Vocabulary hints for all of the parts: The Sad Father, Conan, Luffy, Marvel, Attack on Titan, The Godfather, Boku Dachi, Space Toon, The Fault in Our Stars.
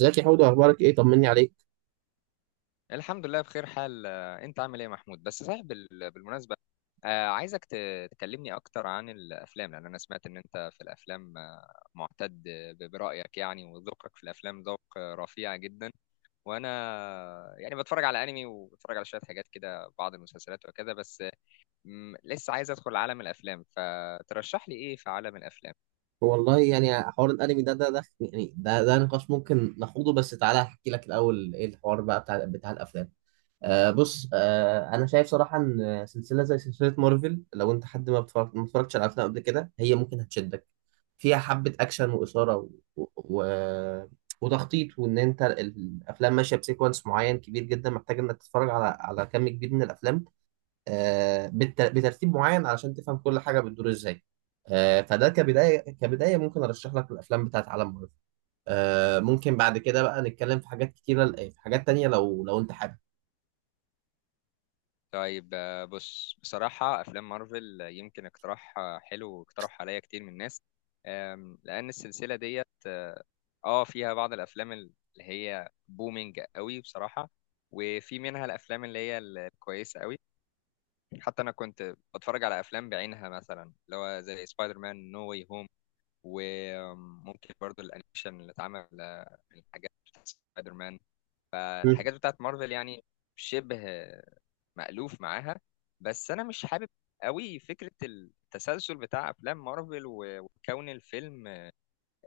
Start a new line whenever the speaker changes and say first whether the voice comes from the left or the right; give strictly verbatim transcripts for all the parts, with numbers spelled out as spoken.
right: ازيك يا حودة، اخبارك ايه؟ طمني عليك.
left: الحمد لله بخير حال، آه، انت عامل ايه يا محمود؟ بس صحيح، بال- بالمناسبة، آه، عايزك ت- تكلمني اكتر عن الافلام، لان انا سمعت ان انت في الافلام آه، معتد ب- برأيك يعني، وذوقك في الافلام ذوق آه، رفيع جدا. وانا يعني بتفرج على انمي وبتفرج على شوية حاجات كده، بعض المسلسلات وكذا، بس آه، م- لسه عايز ادخل عالم الافلام، فترشح لي ايه في عالم الافلام؟
right: والله يعني حوار الانمي ده ده ده يعني ده ده نقاش ممكن نخوضه. بس تعالى احكي لك الاول ايه الحوار بقى بتاع بتاع الافلام. آه بص، آه انا شايف صراحه ان سلسله زي سلسله مارفل، لو انت حد ما بتفرج- ما اتفرجتش على افلام قبل كده، هي ممكن هتشدك. فيها حبه اكشن واثاره و... و... وتخطيط، وان انت الافلام ماشيه بسيكونس معين كبير جدا، محتاج انك تتفرج على على كم كبير من الافلام، آه، بالت- بترتيب معين علشان تفهم كل حاجه بتدور ازاي. آه، فده كبدايه كبدايه ممكن ارشح لك الافلام بتاعت عالم مارفل. آه، ممكن بعد كده بقى نتكلم في حاجات كتيره، آه، في حاجات تانية لو لو انت حابب.
left: طيب، آه، بص. بصراحة أفلام مارفل آه، يمكن اقتراح آه، حلو، واقترح عليا كتير من الناس، آم، لأن السلسلة ديت اه آه، فيها بعض الأفلام اللي هي بومينج قوي بصراحة، وفي منها الأفلام اللي هي الكويسة قوي. حتى أنا كنت بتفرج على أفلام بعينها، مثلا اللي هو زي سبايدر مان نو واي هوم، وممكن برضو الأنيميشن اللي اتعمل آه، من الحاجات بتاعت سبايدر مان.
right: مم.
left: فالحاجات بتاعت مارفل يعني شبه مألوف معاها. بس انا مش حابب قوي فكرة التسلسل بتاع افلام مارفل، و- وكون الفيلم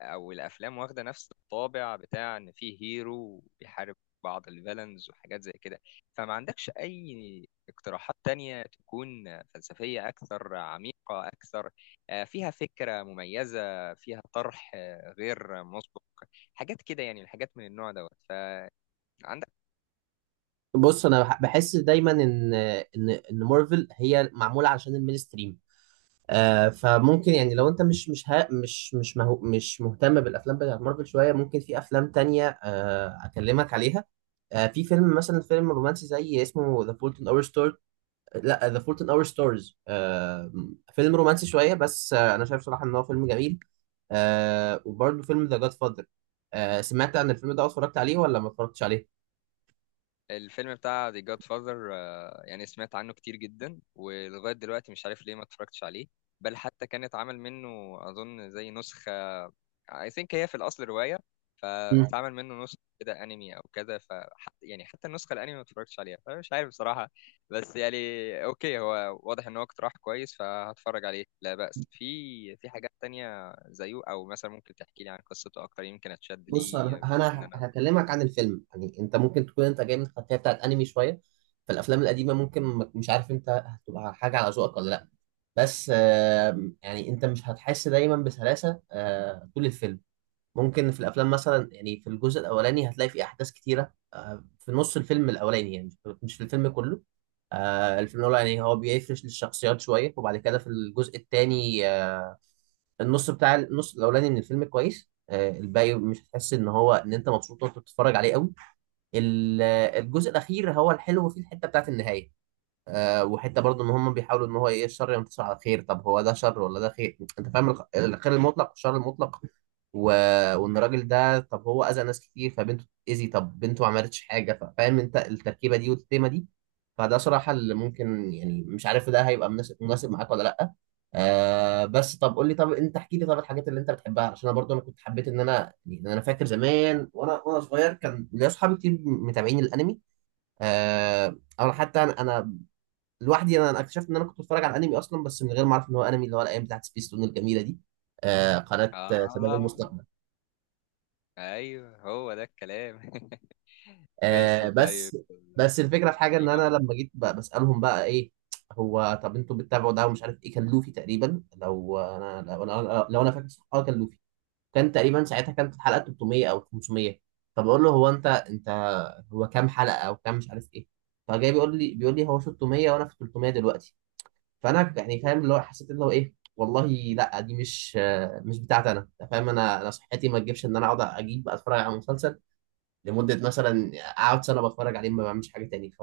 left: او الافلام واخدة نفس الطابع بتاع ان فيه هيرو بيحارب بعض الفيلنز وحاجات زي كده. فما عندكش اي اقتراحات تانية تكون فلسفية اكثر، عميقة اكثر، آه، فيها فكرة مميزة، فيها طرح آه، غير مسبق، حاجات كده يعني، الحاجات من النوع دوت؟ فعندك
right: بص انا بح- بحس دايما ان ان ان مارفل هي معموله عشان المينستريم. آه فممكن يعني لو انت مش مش ها مش مش مهو مش مهتم بالافلام بتاعت مارفل شويه، ممكن في افلام تانية آه اكلمك عليها. آه في فيلم مثلا، فيلم رومانسي زي اسمه ذا فولت ان اور ستار، لا ذا فولت ان اور ستارز. فيلم رومانسي شويه، بس آه، انا شايف صراحه ان هو فيلم جميل. آه وبرده فيلم ذا جاد فاذر. آه سمعت عن الفيلم ده؟ أو اتفرجت عليه ولا ما اتفرجتش عليه؟
left: الفيلم بتاع The Godfather، آه، يعني سمعت عنه كتير جدا ولغاية دلوقتي مش عارف ليه ما اتفرجتش عليه. بل حتى كان اتعمل منه أظن زي نسخة، I think هي في الأصل رواية،
right: مم.
left: فاتعمل منه نسخة كده أنمي أو كده. فحتى يعني حتى النسخة الأنمي ما اتفرجتش عليها، فمش عارف بصراحة. بس يعني أوكي، هو واضح إن هو اقتراح كويس فهتفرج عليه لا بأس. في في حاجات تانية زيه؟ أو مثلا ممكن تحكي لي عن قصته أكتر يمكن أتشد
right: بص انا
left: ليه، بس إن
right: أنا
left: أنا
right: هكلمك عن الفيلم. يعني انت ممكن تكون انت جاي من خلفيه بتاعت انمي شويه، فالافلام القديمه ممكن ما- مش عارف انت هتبقى حاجه على ذوقك ولا لا. بس آه يعني انت مش هتحس دايما بسلاسه آه طول الفيلم. ممكن في الافلام مثلا، يعني في الجزء الاولاني هتلاقي في احداث كتيره، آه، في نص الفيلم الاولاني يعني، مش في الفيلم كله. آه، الفيلم الاولاني يعني هو بيفرش للشخصيات شويه، وبعد كده في الجزء الثاني النص بتاع النص الاولاني من الفيلم كويس، آه، الباقي مش هتحس ان هو ان انت مبسوط وانت بتتفرج عليه قوي. ال- الجزء الاخير هو الحلو فيه، الحته بتاعت النهايه. آه وحته برضو ان هم بيحاولوا ان هو ايه، الشر ينتصر على الخير، طب هو ده شر ولا ده خير؟ انت فاهم الخ- الخير المطلق والشر المطلق و... وان الراجل ده، طب هو اذى ناس كتير فبنته اذي، طب بنته ما عملتش حاجه. ف- فاهم انت التركيبه دي والتيمه دي. فده صراحه اللي ممكن، يعني مش عارف ده هيبقى مناسب مناسب معاك ولا لا. آه بس طب قول لي، طب انت احكي لي طب الحاجات اللي انت بتحبها، عشان انا برضو انا كنت حبيت ان انا، يعني انا فاكر زمان وانا وانا صغير كان ليا اصحابي كتير متابعين الانمي. آه او حتى انا لوحدي. انا أنا اكتشفت ان انا كنت بتفرج على الانمي اصلا، بس من غير ما اعرف ان هو انمي، اللي هو الايام بتاعت سبيس تون الجميله دي. آه قناه آه، شباب
left: آه
right: المستقبل.
left: ايوه هو ده الكلام. ماشي،
right: آه
left: طيب.
right: بس بس الفكره في حاجه، ان
left: ايوه،
right: انا لما جيت ب- بسالهم بقى ايه، هو طب انتوا بتتابعوا ده ومش عارف ايه، كان لوفي تقريبا. لو انا لو انا لو انا فاكر صح اه كان لوفي. كان تقريبا ساعتها كانت الحلقه تلت ميه او خمس ميه. فبقول له هو انت انت هو كام حلقه او كام مش عارف ايه. فجاي بيقول لي بيقول لي هو ست مية وانا في تلت ميه دلوقتي. فانا يعني فاهم اللي هو، حسيت اللي هو ايه والله. لا، دي مش، مش بتاعتي انا. أنت فاهم؟ انا انا صحتي ما تجيبش ان انا اقعد اجيب اتفرج على مسلسل لمده مثلا اقعد سنه بتفرج عليه ما بعملش حاجه تاني، ف-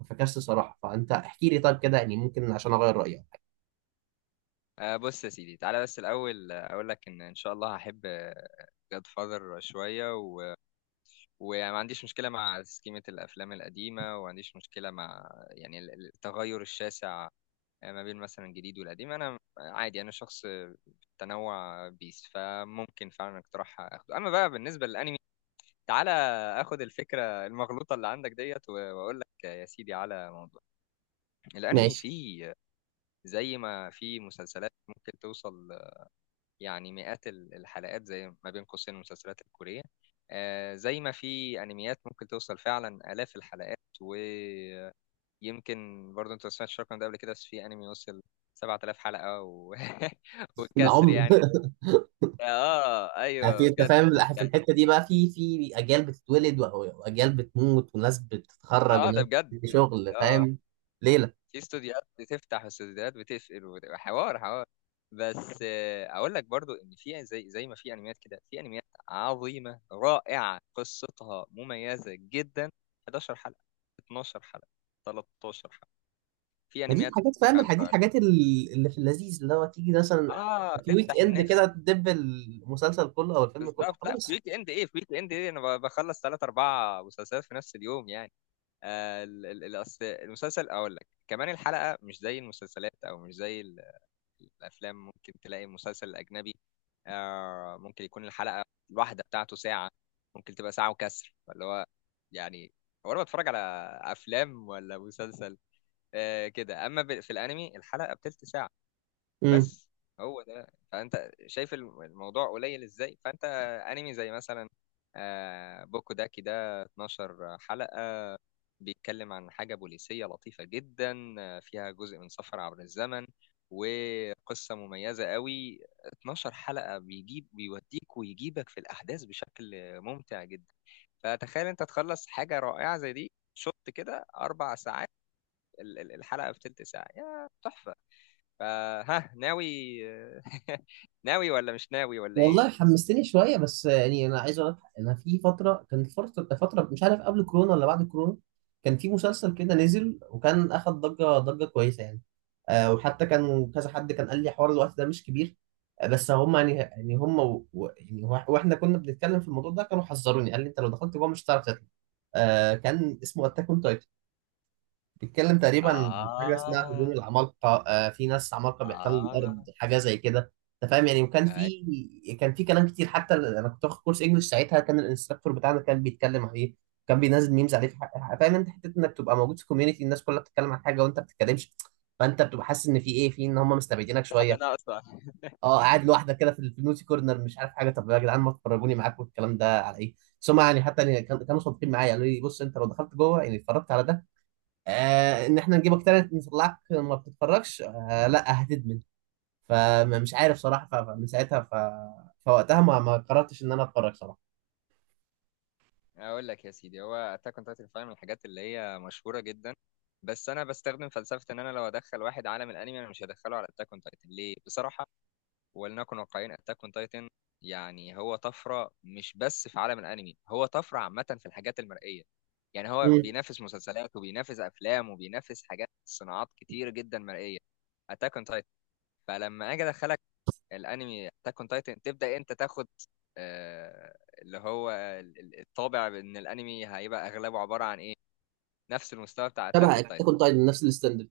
right: ففكست صراحه. فانت احكي لي طيب كده، يعني ممكن عشان اغير رايي أو حاجة.
left: آه بص يا سيدي، تعالى بس الاول. آه، اقول لك ان ان شاء الله هحب جاد فاذر شويه، و... وما عنديش مشكله مع سكيمه الافلام القديمه، وما عنديش مشكله مع يعني ال- ال- التغير الشاسع آه، ما بين مثلا الجديد والقديم. انا عادي، انا شخص تنوع بيس، فممكن فعلا اقتراح اخده. اما بقى بالنسبه للانمي، تعالى اخد الفكره المغلوطه اللي عندك ديت، و- واقول لك يا سيدي على موضوع الانمي.
right: ماشي،
left: فيه زي ما في مسلسلات ممكن توصل يعني مئات ال- الحلقات، زي ما بين قوسين المسلسلات الكورية، آه، زي ما في انميات ممكن توصل فعلا آلاف الحلقات. ويمكن برضه انت ما سمعتش الرقم ده قبل كده، بس في انمي وصل 7000 حلقة و...
right: ده
left: والكسر
right: عمر.
left: يعني. اه ايوه
right: في انت
left: بجد
right: فاهم؟ لا، في
left: يعني.
right: الحته دي بقى، في في اجيال بتتولد و- واجيال بتموت، وناس بتتخرج
left: اه ده
right: وناس
left: بجد
right: في
left: ده بجد.
right: شغل،
left: اه
right: فاهم؟ ليله.
left: في استوديوهات بتفتح واستوديوهات بتقفل، وبتبقى حوار حوار. بس آه، اقول لك برضو ان في زي زي ما في انميات كده في انميات عظيمه رائعه قصتها مميزه جدا، 11 حلقه، 12 حلقه، 13 حلقه. في
right: فدي
left: انميات
right: الحاجات، فاهم الح- دي
left: خمسة وعشرين.
right: الحاجات ال- اللي في اللذيذ، اللي هو تيجي مثلا
left: اه
right: في ويك
left: تفتح
right: اند
left: النفس.
right: كده تدب المسلسل كله او الفيلم كله
left: بالظبط. لا في
right: خلاص.
left: ويك اند ايه، في ويك اند ايه انا ب- بخلص ثلاث اربع مسلسلات في نفس اليوم يعني. آه ال- ال- الأصل- المسلسل اقول لك كمان الحلقه مش زي المسلسلات او مش زي الافلام، ممكن تلاقي مسلسل اجنبي آه ممكن يكون الحلقه الواحده بتاعته ساعه، ممكن تبقى ساعه وكسر. فاللي هو يعني، هو انا بتفرج على افلام ولا مسلسل آه كده؟ اما ب- في الانمي الحلقه بتلت ساعه بس. هو ده، فانت شايف الم- الموضوع قليل ازاي. فانت، انمي زي مثلا آه، بوكو داكي ده 12 حلقة، بيتكلم عن حاجة بوليسية لطيفة جدا، آه، فيها جزء من سفر عبر الزمن وقصة مميزة قوي. 12 حلقة بيجيب بيوديك ويجيبك في الأحداث بشكل ممتع جدا. فتخيل انت تخلص حاجة رائعة زي دي شوط كده أربع ساعات، ال- ال- الحلقة في تلت ساعة يا تحفة. فها ناوي ناوي ولا مش ناوي ولا ايه؟
right: والله حمستني شويه. بس يعني انا عايز اقول لك، انا في فتره، كانت فتره فتره مش عارف قبل كورونا ولا بعد كورونا، كان في مسلسل كده نزل، وكان اخد ضجه ضجه كويسه يعني. آه وحتى كان كذا حد كان قال لي حوار الوقت ده مش كبير. آه بس هم يعني يعني هم و... و- يعني وا- واحنا كنا بنتكلم في الموضوع ده، كانوا حذروني قال لي انت لو دخلت جوه مش هتعرف تطلع. آه كان اسمه اتاك اون، بيتكلم تقريبا عن حاجه اسمها هجوم
left: اه
right: العمالقه. آه في ناس عمالقه بيحتلوا
left: اه
right: الارض حاجه زي كده، انت فاهم يعني. وكان
left: أي.
right: في كان في كلام كتير، حتى انا كنت واخد كورس انجلش ساعتها كان الانستراكتور بتاعنا كان بيتكلم عليه، كان بينزل ميمز عليه في حق. فاهم انت حته انك تبقى موجود في كوميونتي الناس كلها بتتكلم عن حاجه وانت ما بتتكلمش، فانت بتبقى حاسس ان في ايه، في ان هم مستبعدينك
left: في
right: شويه.
left: حاجة ناقصة.
right: اه قاعد لوحدك كده في النوتي كورنر مش عارف حاجه، طب يا جدعان ما تفرجوني معاكم الكلام ده على ايه. بس هم يعني حتى يعني كان- كانوا صادقين معايا قالوا لي بص انت لو دخلت جوه يعني اتفرجت على ده، آه ان احنا نجيبك تالت نطلعك ما بتتفرجش، آه لا هتدمن. فمش عارف صراحه، ف- فمن ساعتها ف... فوقتها ما ما قررتش ان انا اتفرج صراحه.
left: اقول لك يا سيدي، هو اتاك اون تايتن فعلا من الحاجات اللي هي مشهوره جدا، بس انا بستخدم فلسفه ان انا لو ادخل واحد عالم الانمي، انا مش هدخله على اتاك اون تايتن. ليه؟ بصراحه ولنكن واقعيين، اتاك اون تايتن يعني هو طفره مش بس في عالم الانمي، هو طفره عامه في الحاجات المرئيه. يعني هو
right: امم
left: بينافس مسلسلات وبينافس افلام وبينافس حاجات صناعات كتير جدا مرئيه، اتاك اون تايتن. فلما اجي ادخلك الانمي اتاك اون تايتن، تبدا انت تاخد آه اللي هو ال- ال- الطابع ان الانمي هيبقى اغلبه عباره عن ايه؟ نفس المستوى بتاع اتاك
right: تبع
left: اون
right: اتاك
left: تايتن.
right: اون تايتن نفس الستاندرد.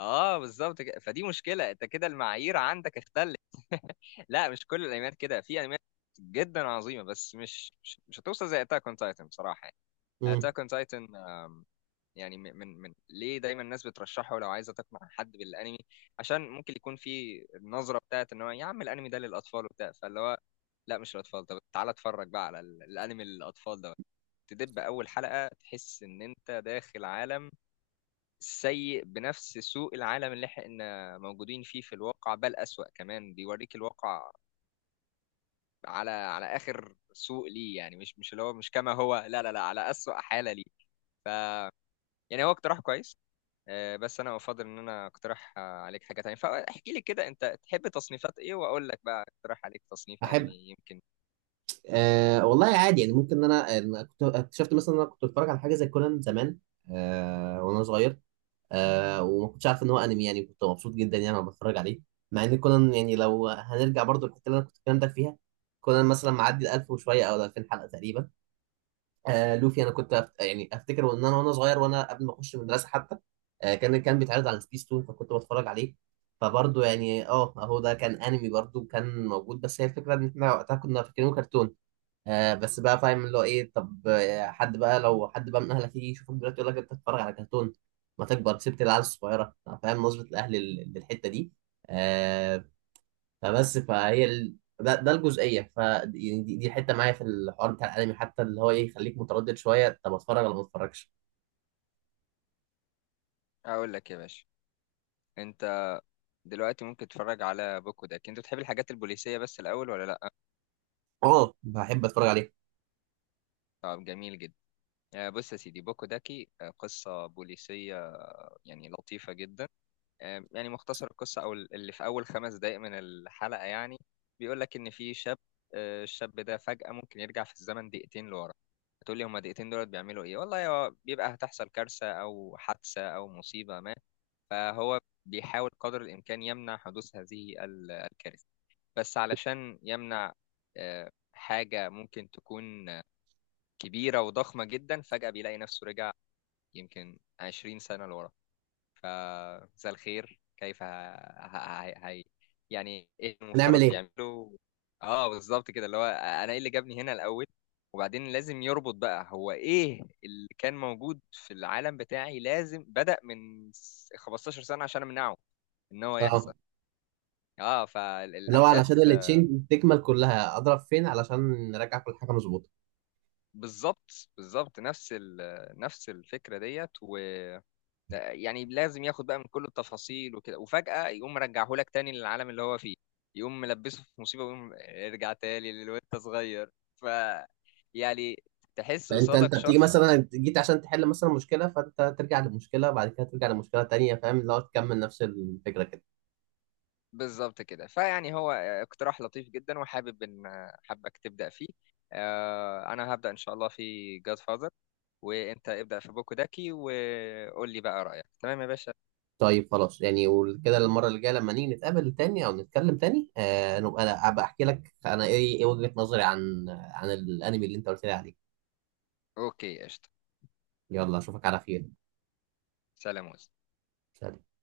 left: اه بالظبط كده، فدي مشكله. انت كده المعايير عندك اختلت. لا مش كل الانميات كده، في انميات جدا عظيمه، بس مش مش, مش هتوصل زي اتاك اون تايتن بصراحه.
right: امم
left: اتاك اون تايتن يعني من من من- ليه دايما الناس بترشحه لو عايزه تقنع حد بالانمي؟ عشان ممكن يكون في النظره بتاعت ان هو يا عم الانمي ده للاطفال وبتاع، فاللي هو لا مش للاطفال. طب تعالى اتفرج بقى على ال- الانمي للاطفال ده، تدب اول حلقه تحس ان انت داخل عالم سيء بنفس سوء العالم اللي احنا موجودين فيه في الواقع، بل أسوأ كمان. بيوريك الواقع على على آخر سوء ليه، يعني مش مش اللي هو مش كما هو، لا لا لا، على أسوأ حالة ليه. ف يعني هو اقتراح كويس، آه، بس انا افضل ان انا اقترح آه، عليك حاجه تانية. فاحكي لي كده انت تحب تصنيفات ايه واقول لك بقى اقترح عليك تصنيف انمي
right: احب.
left: يمكن.
right: آه والله عادي يعني، ممكن ان انا أنا كنت اكتشفت مثلا ان انا كنت بتفرج على حاجه زي كونان زمان. آه وانا صغير، آه وما كنتش عارف ان هو انمي يعني، كنت مبسوط جدا يعني وانا بتفرج عليه. مع ان كونان يعني، لو هنرجع برضو للحته اللي انا كنت الكلام ده فيها، كونان مثلا معدي ال ألف وشويه او ال ألفين حلقه تقريبا. آه لوفي، انا كنت أفت... يعني افتكر، وان انا وانا صغير وانا قبل ما اخش المدرسه حتى، آه كان كان بيتعرض على سبيس تون فكنت بتفرج عليه. فبرضه يعني اه اهو ده كان انمي برضه كان موجود، بس هي الفكره ان احنا وقتها كنا فاكرينه كرتون. آه بس بقى فاهم اللي هو ايه، طب آه، حد بقى لو حد بقى من اهلك يجي يشوفك دلوقتي يقول لك انت بتتفرج على كرتون، ما تكبر سبت العيال الصغيره، فاهم نظره الاهل لل- للحته دي. آه فبس فهي ال... ده, ده الجزئيه، ف يعني دي, دي حته معايا في الحوار بتاع الانمي، حتى اللي هو ايه يخليك متردد شويه، طب اتفرج ولا ما اتفرجش.
left: اقول لك يا باشا، انت دلوقتي ممكن تتفرج على بوكو داك. انت بتحب الحاجات البوليسيه بس الاول ولا لا؟
right: اه، بحب اتفرج عليه.
left: طب جميل جدا. آه، بص يا سيدي، بوكو داكي، آه، قصة بوليسية آه، يعني لطيفة جدا. آه، يعني مختصر القصة أو اللي في أول خمس دقايق من الحلقة يعني بيقول لك إن في شاب، آه، الشاب ده فجأة ممكن يرجع في الزمن دقيقتين لورا. هتقول لي هما دقيقتين دولت بيعملوا إيه؟ والله هو بيبقى هتحصل كارثة أو حادثة أو مصيبة ما، فهو بيحاول قدر الإمكان يمنع حدوث هذه ال- الكارثة. بس علشان يمنع آه، حاجة ممكن تكون كبيرة وضخمة جدا، فجأة بيلاقي نفسه رجع يمكن عشرين سنة لورا. فمساء الخير، كيف ه... ه... ه... هي... يعني ايه
right: هنعمل
left: المفترض
right: ايه؟
left: يعمله؟ اه بالظبط كده، اللي هو انا ايه اللي جابني هنا الاول؟ وبعدين لازم يربط بقى هو ايه اللي كان موجود في العالم بتاعي، لازم بدأ من س- 15 سنة عشان امنعه ان هو
right: اه،
left: يحصل. اه
right: اللي هو علشان
left: فالاحداث،
right: التشين تكمل كلها اضرب فين علشان نراجع كل حاجه مظبوطه.
left: بالظبط بالظبط نفس ال... نفس الفكرة ديت. ده يعني لازم ياخد بقى من كل التفاصيل وكده، وفجأة يقوم مرجعه لك تاني للعالم اللي هو فيه، يقوم ملبسه في مصيبة ويقوم ارجع تاني للوقت صغير ف يعني تحس
right: فانت انت
left: قصادك
right: بتيجي
left: شخص.
right: مثلا جيت عشان تحل مثلا مشكله، فانت ترجع لمشكله، بعد كده ترجع لمشكله تانيه، فاهم اللي هو تكمل نفس الفكره كده.
left: بالظبط كده، فيعني هو اقتراح لطيف جدا وحابب ان حابك تبدأ فيه. آه، انا هبدأ ان شاء الله في جاد فاذر، وانت ابدأ في بوكو داكي وقول لي بقى رأيك تمام يا باشا.
right: طيب خلاص يعني، وكده المرة اللي جاية لما نيجي نتقابل تاني أو نتكلم تاني آه نبقى، أنا أبقى أحكي لك أنا إيه، إيه وجهة نظري عن عن الأنمي اللي أنت قلت لي عليه.
left: اوكي قشطة.
right: يلا، أشوفك على خير.
left: سلام.
right: سلام.